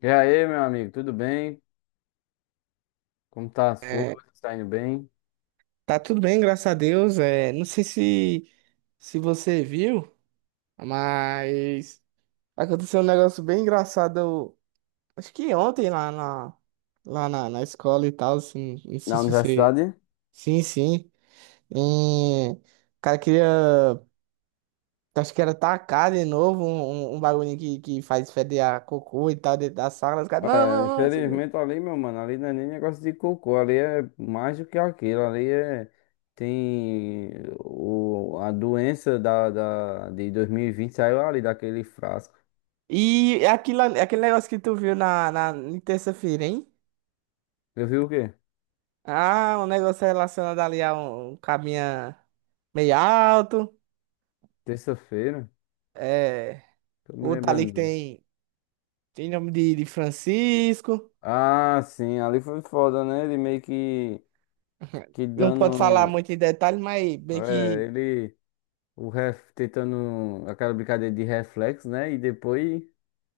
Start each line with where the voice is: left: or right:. left: E aí, meu amigo, tudo bem? Como tá as
right: É,
left: coisas? Tá indo bem?
right: tá tudo bem, graças a Deus. É, não sei se você viu, mas aconteceu um negócio bem engraçado. Acho que ontem na escola e tal, assim, não
left: Na
right: sei se você.
left: universidade?
right: Sim, sim. E, o cara queria. Acho que era tacar de novo um bagulho que faz feder a cocô e tal dentro da sala. Os caras, não,
left: É,
right: não, não, não sei o quê.
left: infelizmente ali, meu mano, ali não é nem negócio de cocô, ali é mais do que aquilo, ali é, tem o, a doença de 2020 saiu ali daquele frasco.
right: E aquilo, aquele negócio que tu viu em terça-feira, hein?
left: Eu vi o quê?
right: Ah, um negócio relacionado ali a um cabinha meio alto.
left: Terça-feira?
right: É.
left: Tô me
right: Outro ali que
left: lembrando não.
right: tem nome de Francisco.
left: Ah, sim, ali foi foda, né? Ele meio que
right: Não pode falar
left: dando,
right: muito em detalhes, mas bem
left: é,
right: que
left: ele o ref tentando aquela brincadeira de reflexo, né? E depois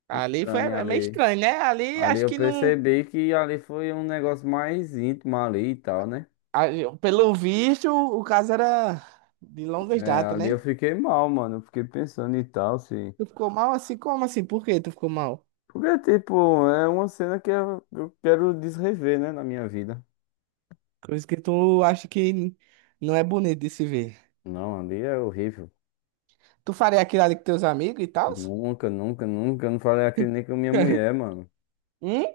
right: ali foi
left: estranha
right: é meio
left: ali.
right: estranho, né? Ali
left: Ali
right: acho
left: eu
right: que não.
left: percebi que ali foi um negócio mais íntimo ali e tal, né?
right: Pelo visto, o caso era de longas
left: É,
right: datas,
left: ali eu
right: né?
left: fiquei mal, mano. Eu fiquei pensando e tal, se.
right: Tu ficou mal assim? Como assim? Por que tu ficou mal?
left: Porque, tipo, é uma cena que eu quero desrever, né, na minha vida.
right: Coisa que tu acha que não é bonito de se ver.
left: Não, ali é horrível.
right: Tu faria aquilo ali com teus amigos e tal?
left: Nunca, nunca, nunca. Eu não falei aquilo nem com minha mulher, mano.
right: Hum?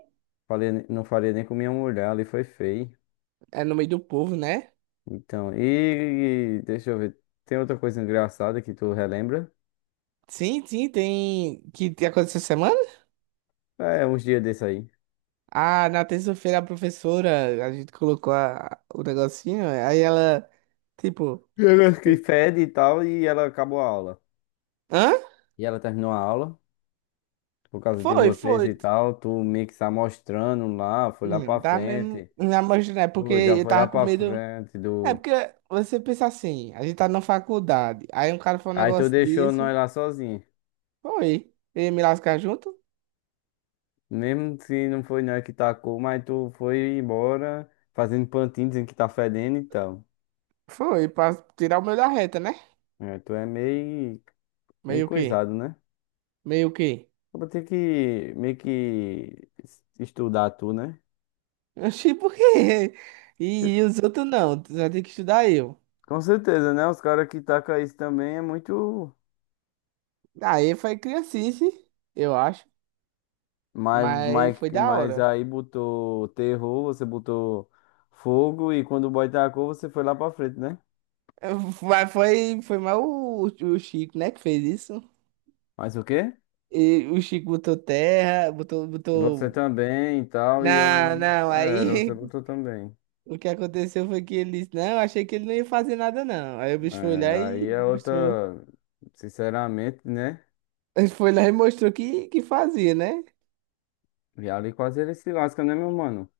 left: Falei, não falei nem com minha mulher, ali foi feio.
right: É no meio do povo, né?
left: Então, e deixa eu ver. Tem outra coisa engraçada que tu relembra?
right: Sim, sim, tem que aconteceu essa semana?
left: É, uns dias desse aí.
right: Ah, na terça-feira a professora, a gente colocou o negocinho, aí ela, tipo,
left: Ela que
right: ficou,
left: fede e tal, e ela acabou a aula.
right: hã?
left: E ela terminou a aula, por causa de
right: Foi,
left: vocês e
right: foi.
left: tal. Tu meio que se amostrando lá, foi lá
right: Não,
left: pra
right: dá mesmo
left: frente.
right: na mostra, né? Porque
left: Pô, já
right: eu
left: foi lá
right: tava com
left: pra
right: medo.
left: frente
right: É
left: do.
right: porque você pensa assim, a gente tá na faculdade, aí um cara falou um
left: Aí tu
right: negócio
left: deixou
right: desse,
left: nós lá sozinhos.
right: foi. Eu ia me lascar junto?
left: Mesmo se não foi nós que tacou, mas tu foi embora fazendo pantinho, dizendo que tá fedendo e tal.
right: Foi, pra tirar o meu da reta, né?
left: É, tu é meio, meio
right: Meio que,
left: coisado, né?
right: meio que.
left: Eu vou ter que meio que estudar tu, né?
right: Oxi, por quê?
left: Eu-
right: E os outros não, tu já tem que estudar eu.
left: com certeza, né? Os caras que tacam isso também é muito.
right: Aí foi criancice, eu acho,
left: Mas,
right: mas
left: mas,
right: foi da
left: mas
right: hora.
left: aí botou terror, você botou fogo e quando o boy tacou, você foi lá pra frente, né?
right: Mas foi mais o Chico, né, que fez isso.
left: Mas o quê?
right: E o Chico botou terra, botou,
left: Você
right: botou.
left: também e tal, e eu
right: Não, não, aí
left: você botou também.
right: o que aconteceu foi que ele disse, não, achei que ele não ia fazer nada, não. Aí o bicho foi
left: É,
right: lá
left: aí
right: e
left: é
right: mostrou.
left: outra. Sinceramente, né?
right: Ele foi lá e mostrou que fazia, né?
left: E ali quase ele se lasca, né, meu mano?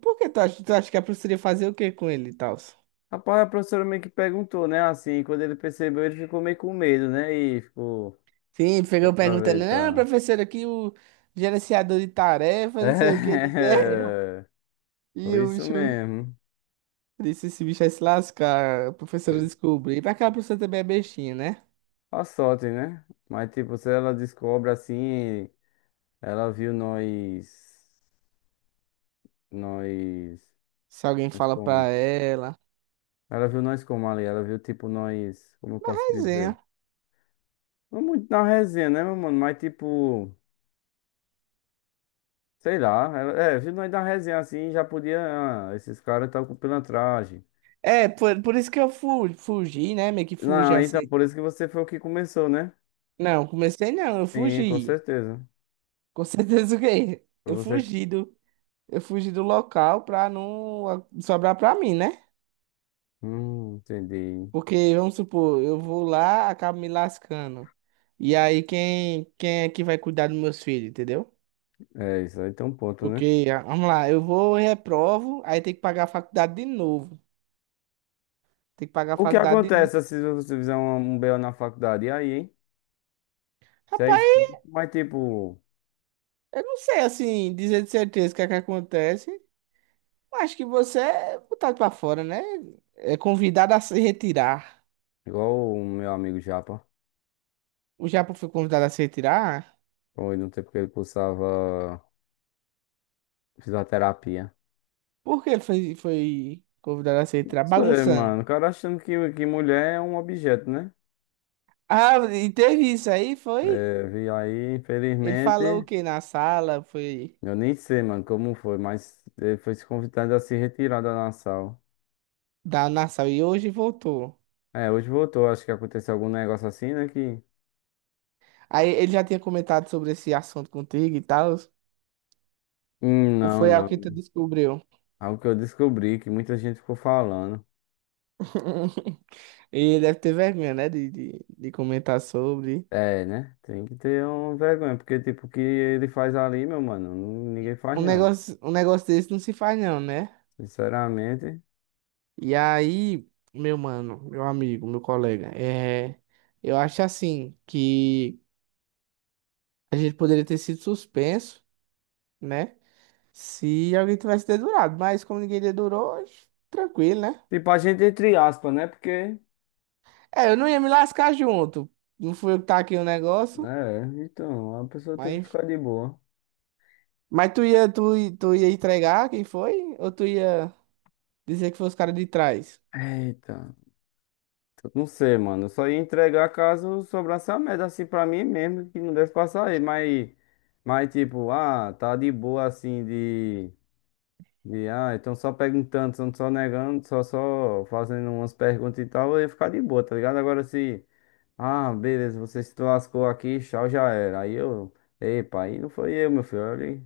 right: Por que tu acha que a professora ia fazer o que com ele e tal?
left: Rapaz, a professora meio que perguntou, né? Assim, quando ele percebeu, ele ficou meio com medo, né? E ficou,
right: Sim,
left: deu
right: pegou
left: pra
right: perguntando,
left: ver,
right: não,
left: tá?
right: professora, aqui o gerenciador de tarefas, não sei o que, ele quer.
left: É,
right: E
left: foi
right: o
left: isso
right: bicho
left: mesmo.
right: disse, esse bicho vai se lascar. A professora
left: Foi
right: descobriu. Mas aquela professora também é bestinha, né?
left: a sorte, né? Mas, tipo, se ela descobre assim, ela viu nós,
right: Se alguém
left: nós
right: fala pra
left: como?
right: ela.
left: Ela viu nós como ali, ela viu, tipo, nós, como eu posso
right: Resenha.
left: dizer? Não muito na resenha, né, meu mano? Mas, tipo, sei lá, ela, é, viu nós na resenha assim, já podia, ah, esses caras tá com pilantragem.
right: É, por isso que eu fu fugi, né? Meio que fugi
left: Não, então,
right: assim.
left: por isso que você foi o que começou, né?
right: Não, comecei não, eu
left: Sim, com
right: fugi.
left: certeza.
right: Com certeza o quê?
left: Foi
right: Eu
left: você. Que-
right: fugi do, eu fugi do local pra não sobrar pra mim, né?
left: Entendi.
right: Porque, vamos supor, eu vou lá, acabo me lascando. E aí, quem é que vai cuidar dos meus filhos, entendeu?
left: É isso aí, tem um ponto, né?
right: Porque, ah, vamos lá, eu vou, reprovo, aí tem que pagar a faculdade de novo. Tem que pagar a
left: O que
right: faculdade de novo.
left: acontece se você fizer um BO na faculdade? E aí, hein? Isso é isso.
right: Rapaz,
left: Mas, tipo,
right: eu não sei, assim, dizer de certeza o que é que acontece. Eu acho que você é botado pra fora, né? É convidado a se retirar.
left: igual o meu amigo Japa,
right: O Japa foi convidado a se retirar?
left: foi no tempo que ele cursava fisioterapia.
right: Por que ele foi convidado a se
left: Não
right: retirar?
left: sei,
right: Bagunçando.
left: mano. O cara achando que mulher é um objeto, né?
right: Ah, e teve isso aí, foi?
left: É, vi aí,
right: Ele falou o
left: infelizmente.
right: que na sala, foi
left: Eu nem sei, mano, como foi, mas ele foi se convidado a se retirar da nação.
right: dar na sala e hoje voltou.
left: É, hoje voltou, acho que aconteceu algum negócio assim, né? Que.
right: Aí ele já tinha comentado sobre esse assunto contigo e tal.
left: Não,
right: Foi algo que
left: não.
right: tu descobriu.
left: Algo que eu descobri, que muita gente ficou falando.
right: E deve ter vergonha, né? De comentar sobre.
left: É, né? Tem que ter uma vergonha, porque, tipo, o que ele faz ali, meu mano, ninguém faz,
right: Um
left: não.
right: negócio, um negócio desse não se faz, não, né?
left: Sinceramente.
right: E aí, meu mano, meu amigo, meu colega, eu acho assim que a gente poderia ter sido suspenso, né? Se alguém tivesse dedurado. Mas como ninguém dedurou, tranquilo, né?
left: Tipo, a gente entre aspas, né? Porque.
right: É, eu não ia me lascar junto. Não fui eu que tá aqui o negócio,
left: Né, é, então, a pessoa tem que
right: mas.
left: ficar de boa.
right: Mas tu ia entregar quem foi? Ou tu ia. Dizer que foi os caras de trás.
left: Eita, eu não sei, mano. Eu só ia entregar caso sobrasse a merda assim pra mim mesmo, que não deve passar aí, mas. Mas, tipo, ah, tá de boa assim de. E, ah, então só perguntando, só negando, só fazendo umas perguntas e tal, eu ia ficar de boa, tá ligado? Agora se, ah, beleza, você se lascou aqui, tchau, já era. Aí eu, epa, aí não foi eu, meu filho. Olha aí.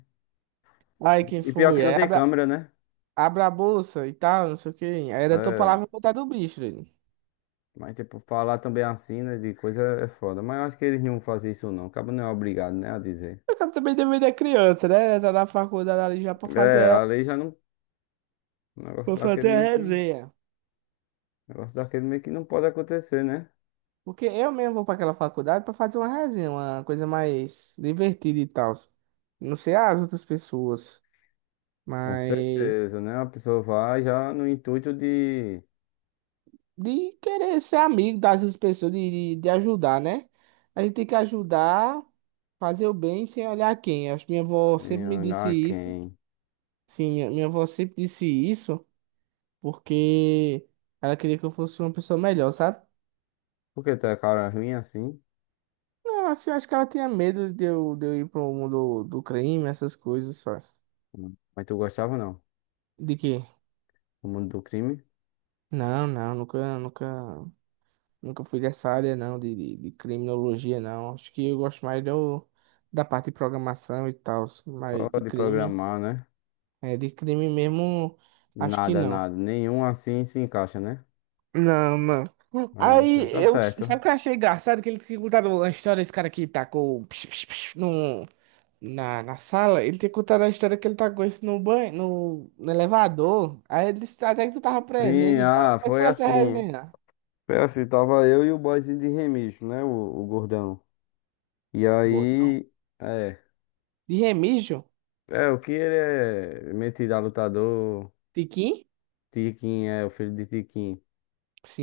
right: Aí quem
left: E pior que
right: foi?
left: não
right: Aí
left: tem
right: abra,
left: câmera, né?
right: abra a bolsa e tal, não sei o quê. Aí era tua
left: É,
right: palavra contar do bicho, velho.
left: mas tipo, falar também assim, né, de coisa é foda. Mas eu acho que eles não fazem isso não, acaba não é obrigado, né, a dizer.
right: Eu quero também deveria da criança, né? Tá na faculdade ali já pra
left: É,
right: fazer,
left: a lei já não, o negócio
right: pra
left: daquele
right: fazer a
left: meio que,
right: resenha.
left: negócio daquele meio que não pode acontecer, né?
right: Porque eu mesmo vou pra aquela faculdade pra fazer uma resenha, uma coisa mais divertida e tal. Não sei as outras pessoas,
left: Com
right: mas
left: certeza, né? A pessoa vai já no intuito de
right: de querer ser amigo das outras pessoas, de ajudar, né? A gente tem que ajudar, fazer o bem sem olhar quem. Acho que minha avó sempre
left: em
right: me disse
left: olhar
right: isso.
left: quem?
right: Sim, minha avó sempre disse isso porque ela queria que eu fosse uma pessoa melhor, sabe?
left: Por que tu é cara ruim assim?
right: Não, assim, acho que ela tinha medo de eu ir pro mundo do crime, essas coisas, sabe?
left: Hum. Mas tu gostava não?
right: De quê?
left: O mundo do crime?
right: Não, não, nunca, nunca, nunca fui dessa área, não, de criminologia, não. Acho que eu gosto mais do, da parte de programação e tal,
left: Só
right: mas de
left: de
right: crime,
left: programar, né?
right: de crime mesmo, acho que
left: Nada,
right: não.
left: nada. Nenhum assim se encaixa, né?
right: Não, não.
left: É, então
right: Aí
left: tá
right: eu. Sabe
left: certo.
right: o que eu achei engraçado? Que ele tinha contado a história, esse cara que tacou psh, psh, psh, no, na sala. Ele tinha contado a história que ele tacou isso no banho, no elevador. Aí ele disse até que tu tava
left: Sim,
right: presente e tal.
left: ah,
right: Como é que
left: foi
right: foi essa
left: assim.
right: resenha?
left: Foi assim, tava eu e o boyzinho de Remígio, né? O gordão. E
right: Gordão.
left: aí, é.
right: De Remígio?
left: É, o que ele é metido a lutador.
right: Tiquim?
left: Tiquinho, é o filho de Tiquinho.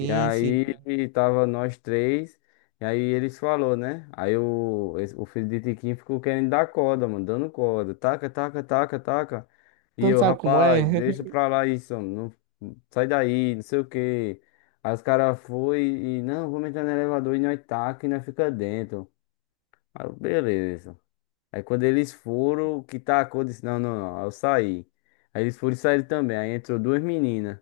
left: E
right: sim. Sim.
left: aí tava nós três, e aí eles falou, né? Aí o, esse- o filho de Tiquinho ficou querendo dar corda, mano, dando corda. Taca, taca, taca, taca. E
right: Tu não
left: eu,
right: sabe como é?
left: rapaz, deixa pra lá isso, mano, não, sai daí, não sei o quê. Aí os caras foi e, não, vamos entrar no elevador e nós taca e nós fica dentro. Aí eu, beleza. Aí quando eles foram, que tacou, disse, não, não, não, aí eu saí. Aí eles foram e saíram também, aí entrou duas meninas.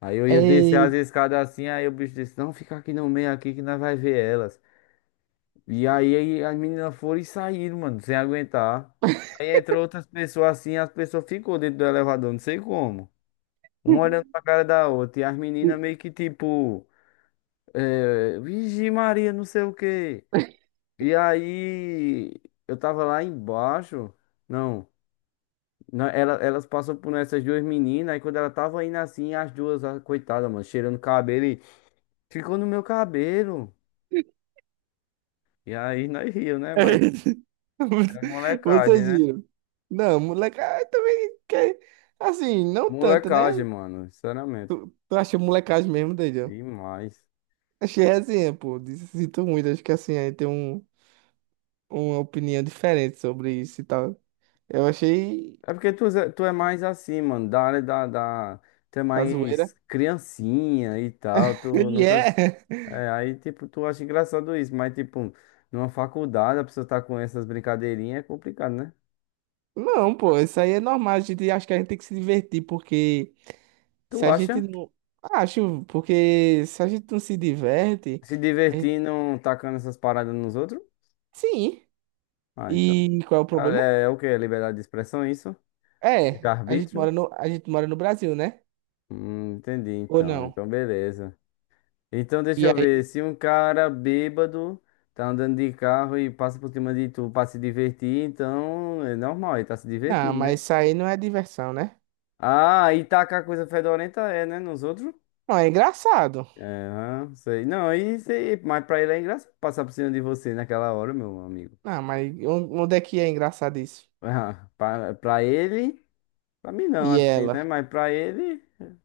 left: Aí eu ia descer
right: É.
left: as escadas assim, aí o bicho disse, não, fica aqui no meio aqui que nós vai ver elas. E aí as meninas foram e saíram, mano, sem aguentar. Aí entrou outras pessoas assim, as pessoas ficou dentro do elevador, não sei como. Uma olhando pra cara da outra, e as meninas meio que tipo, é, Vigi Maria, não sei o quê. E aí eu tava lá embaixo, não, ela, elas passou por essas duas meninas, aí quando ela tava indo assim, as duas, ah, coitada, mano, cheirando cabelo. Ficou no meu cabelo. E aí nós riu, né? Mas é molecagem,
right: Vocês
left: né?
right: viram. Não, moleque, ah, também. Assim, não tanto, né?
left: Molecagem, mano. Sinceramente.
right: Tu, tu acha molecagem mesmo, Daniel?
left: Demais.
right: Achei resenha, pô. Sinto muito, acho que assim, aí tem uma opinião diferente sobre isso e tal. Eu achei
left: É porque tu, tu é mais assim, mano. Da área da. Tu é
right: a zoeira.
left: mais criancinha e tal. Tu
right: E
left: nunca.
right: é.
left: É, aí, tipo, tu acha engraçado isso. Mas, tipo, numa faculdade, a pessoa tá com essas brincadeirinhas, é complicado, né?
right: Não, pô, isso aí é normal. A gente acho que a gente tem que se divertir, porque se
left: Tu
right: a gente
left: acha?
right: não. Acho, porque se a gente não se diverte,
left: Se
right: a gente-
left: divertindo, tacando essas paradas nos outros?
right: sim.
left: Ah, então.
right: E qual é o
left: Ah,
right: problema?
left: é, é o quê? É liberdade de expressão, é isso? De
right: É, a gente
left: arbítrio.
right: mora no, a gente mora no Brasil, né?
left: Entendi
right: Ou
left: então.
right: não?
left: Então, beleza. Então, deixa
right: E
left: eu ver.
right: aí,
left: Se um cara bêbado tá andando de carro e passa por cima de tu pra se divertir, então é normal, ele tá se
right: não,
left: divertindo, né?
right: mas isso aí não é diversão, né?
left: Ah, e tacar coisa fedorenta é, né? Nos outros?
right: Não, é engraçado.
left: É, aham, sei. Não, isso aí, mas pra ele é engraçado passar por cima de você naquela hora, meu amigo.
right: Ah, mas onde é que é engraçado isso?
left: Ah, pra ele, pra mim não,
right: E
left: assim,
right: ela?
left: né? Mas pra ele,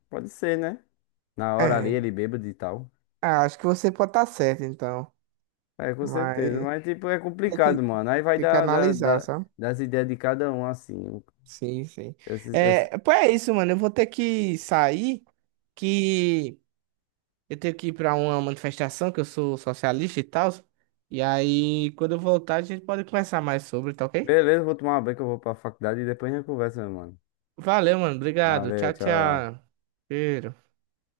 left: pode ser, né? Na hora ali,
right: É.
left: ele bêbado e tal.
right: Ah, acho que você pode estar certo, então.
left: É, com certeza.
right: Mas
left: Mas, tipo, é
right: tem
left: complicado,
right: que,
left: mano. Aí vai
right: tem que
left: dar,
right: analisar, sabe?
left: das ideias de cada um, assim.
right: Sim, sim.
left: Eu- eu-
right: É, pô, é isso, mano. Eu vou ter que sair, que eu tenho que ir pra uma manifestação, que eu sou socialista e tal. E aí, quando eu voltar, a gente pode conversar mais sobre, tá ok?
left: Beleza, vou tomar uma banho que eu vou pra faculdade e depois a gente conversa, meu mano.
right: Valeu, mano. Obrigado.
left: Valeu,
right: Tchau,
left: tchau.
right: tchau. Cheiro.